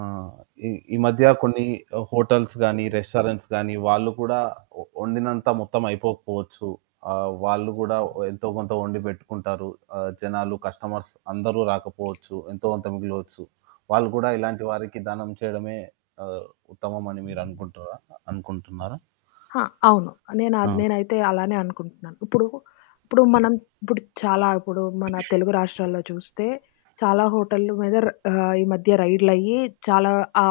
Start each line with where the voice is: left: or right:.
right: ఆ! ఈ ఈ మధ్య కొన్ని హోటల్స్ గాని, రెస్టారెంట్స్ గాని, వాళ్ళు కూడా వండినంత మొత్తం అయిపోకపోవచ్చు. ఆ! వాళ్ళు గూడా ఎంతో కొంత వండి పెట్టుకుంటారు. ఆ! జనాలు కస్టమర్స్ అందరూ రాకపోవచ్చు. ఎంతో కొంత మిగిలవచ్చు. వాళ్ళు కూడా ఇలాంటి వారికి దానం చేయడమే ఆ! ఉత్తమమని మీరనుకుంటుర్రా? అనుకుంటున్నారా?
left: ఆ! అవును. నేనా
right: అవును.
left: నేనైతే అలానే అనుకుంటున్నాను. ఇప్పుడు, ఇప్పుడు మనం ఇప్పుడు చాలా ఇప్పుడు మన తెలుగు రాష్ట్రాల్లో చూస్తే చాలా హోటళ్లు మీద ర ఆ! ఈ మధ్య రైడ్లయ్యి చాలా ఆ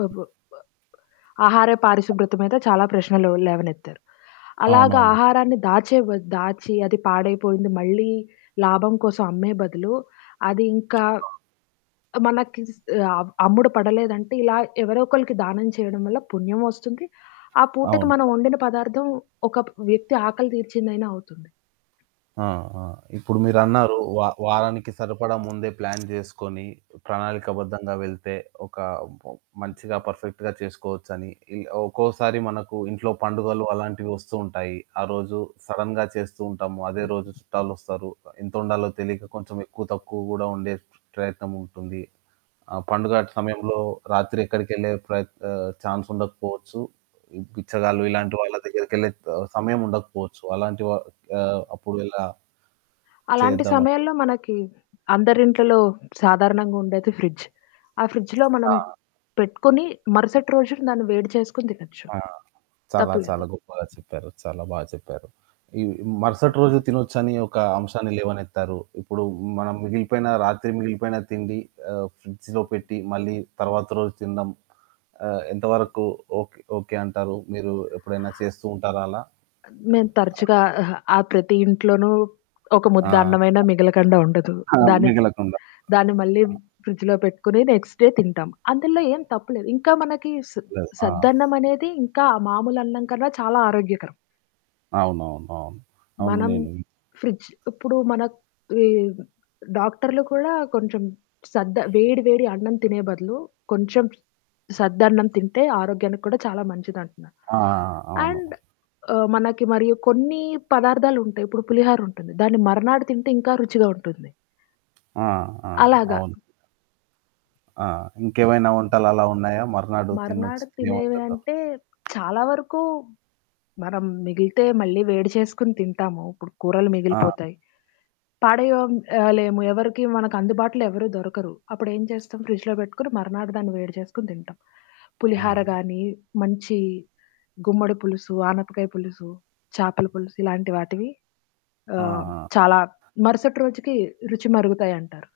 left: అబ్ బ్ బ్ ఆహార పారిశుభ్రత మీద చాలా ప్రశ్నలు లేవనెత్తారు. అలాగా
right: అవునవును.
left: ఆహారాన్ని దాచేవ దాచి అది పాడైపోయింది మళ్ళీ లాభం కోసం అమ్మే బదులు, అదింకా
right: ఆ!
left: ఆ! మనకి అ అమ్ముడు పడలేదంటే ఇలా ఎవరో ఒకళ్ళకి దానం చేయడం వల్ల పుణ్యం వస్తుంది. ఆ పూటకి
right: అవును.
left: మనం వండిన పదార్థం ఒక వ్యక్తి ఆకలి తీర్చిందైనా అవుతుంది.
right: ఆ! ఆ! ఇప్పుడు మీరన్నారు వా వారానికి సరిపడా ముందే ప్లాన్ జేసుకొని ప్రణాళికాబద్ధంగా వెళ్తే ఒక మంచిగా, పర్ఫెక్ట్‌గా చేసుకోవచ్చని. ఇలా ఒక్కోసారి మనకు ఇంట్లో పండుగలు అలాంటివి వస్తూ ఉంటాయి. ఆ రోజు సడెన్‌గా చేస్తూ ఉంటాము. అదే రోజు చుట్టాలొస్తారు. ఎంత వండాలో తెలియక కొంచెం ఎక్కువ తక్కువ గూడా వండే ప్రయత్నముంటుంది. ఆ! పండుగ సమయంలో రాత్రి ఎక్కడికెళ్ళే ప్రయత్ ఆ! ఛాన్స్ ఉండకపోవచ్చు. ఈ బిచ్చగాళ్లుు ఇలాంటి వాళ్ళ దగ్గరికెళ్ళే సమయం ఉండకపోవచ్చు. అలాంటి వ ఆ! అప్పుడెలా?
left: అలాంటి
right: చేద్దమా?
left: సమయంలో మనకి అందరింట్లలో సాధారణంగా ఉండేది ఫ్రిడ్జ్. ఆ ఫ్రిడ్జ్‌లో మనం
right: ఆ!
left: పెట్టుకొని మరుసటి రోజున దాన్ని వేడి చేసుకొని తినొచ్చు.
right: ఆ! చాలా చాలా
left: తప్పులేదు.
right: గొప్పగా చెప్పారు. చాలా బా చెప్పారు. ఈ
left: మేం
right: మరుసటి రోజు తినొచ్చని ఒక అంశాన్ని లేవనెత్తారు. ఇప్పుడు మనం మిగిలిపోయినా రాత్రి మిగిలిపోయినా తిండి ఆ! ఫ్రిడ్జ్‌లో పెట్టి మళ్ళీ తర్వాత రోజు తినడం, ఆ! ఎంతవరకు ఓక్ ఓకే అంటారు. మీరు ఎప్పుడైనా చేస్తూ ఉంటారా అలా?
left: తరచుగా అహా! ఆ ప్రతి ఇంట్లోనూ ఒక
right: ఆ!
left: ముద్ద అన్నమైనా మిగలకండా ఉండదు.
right: ఆ!
left: దాన్ని,
right: మిగలకుండ.
left: దాన్ని మళ్ళీ ఫ్రిడ్జ్‌లో పెట్టుకొని నెక్స్ట్ డే తింటాం. అందులో ఏం తప్పు లేదు. ఇంకా మనకి స్
right: లేదు. ఆ!
left: సద్దన్నమనేది ఇంకా మామూలన్నం కన్నా చాలా ఆరోగ్యకరం.
right: అవునవునవును. అవును
left: మనం
right: నేను
left: ఫ్రిడ్జ్ ఇప్పుడు మనక్ వీరు డాక్టర్లు కూడా కొంచెం సద్ద వేడి వేడి అన్నం తినే బదులు, కొంచెం సద్దన్నం తింటే ఆరోగ్యానికి కూడా చాలా మంచిదంటున్నారు.
right: ఆ! ఆ! ఆ!
left: అండ్
right: అవును.
left: ఆ! మనకి మరియు కొన్ని పదార్థాలుంటాయి ఇప్పుడు పులిహోర ఉంటుంది, దాన్ని మరనాడు తింటే ఇంకా రుచిగా ఉంటుంది.
right: ఆ! ఆ!
left: అలాగ.
right: అవును. ఆ! ఇంకేవైనా వంటలలా ఉన్నాయా మర్నాడు తినొచ్చు,
left: మర్నాడు
right: తినే
left: తినేవి
right: వంటకం?
left: అంటే చాలా వరకు మనం మిగిలితే మళ్ళీ వేడి చేసుకొని తింటాము. ఇప్పుడు కూరలు
right: ఆ!
left: మిగిలిపోతాయి పడయొం ఆ! లేము. ఎవరికీ మనకందుబాటులో ఎవరు దొరకరు. అప్పుడేం చేస్తాం ఫ్రిజ్‌లో పెట్టుకొని మరనాడు దాన్ని వేడి చేసుకొని తింటాం. పులిహార
right: ఆ!
left: గానీ, మంచి గుమ్మడి పులుసు, ఆనపకాయ పులుసు, చాపల పులుసు, ఇలాంటి వాటివి ఆ!
right: ఆ! ఆ!
left: చాలా మరుసటి రోజుకి రుచి మరుగుతాయంటారు.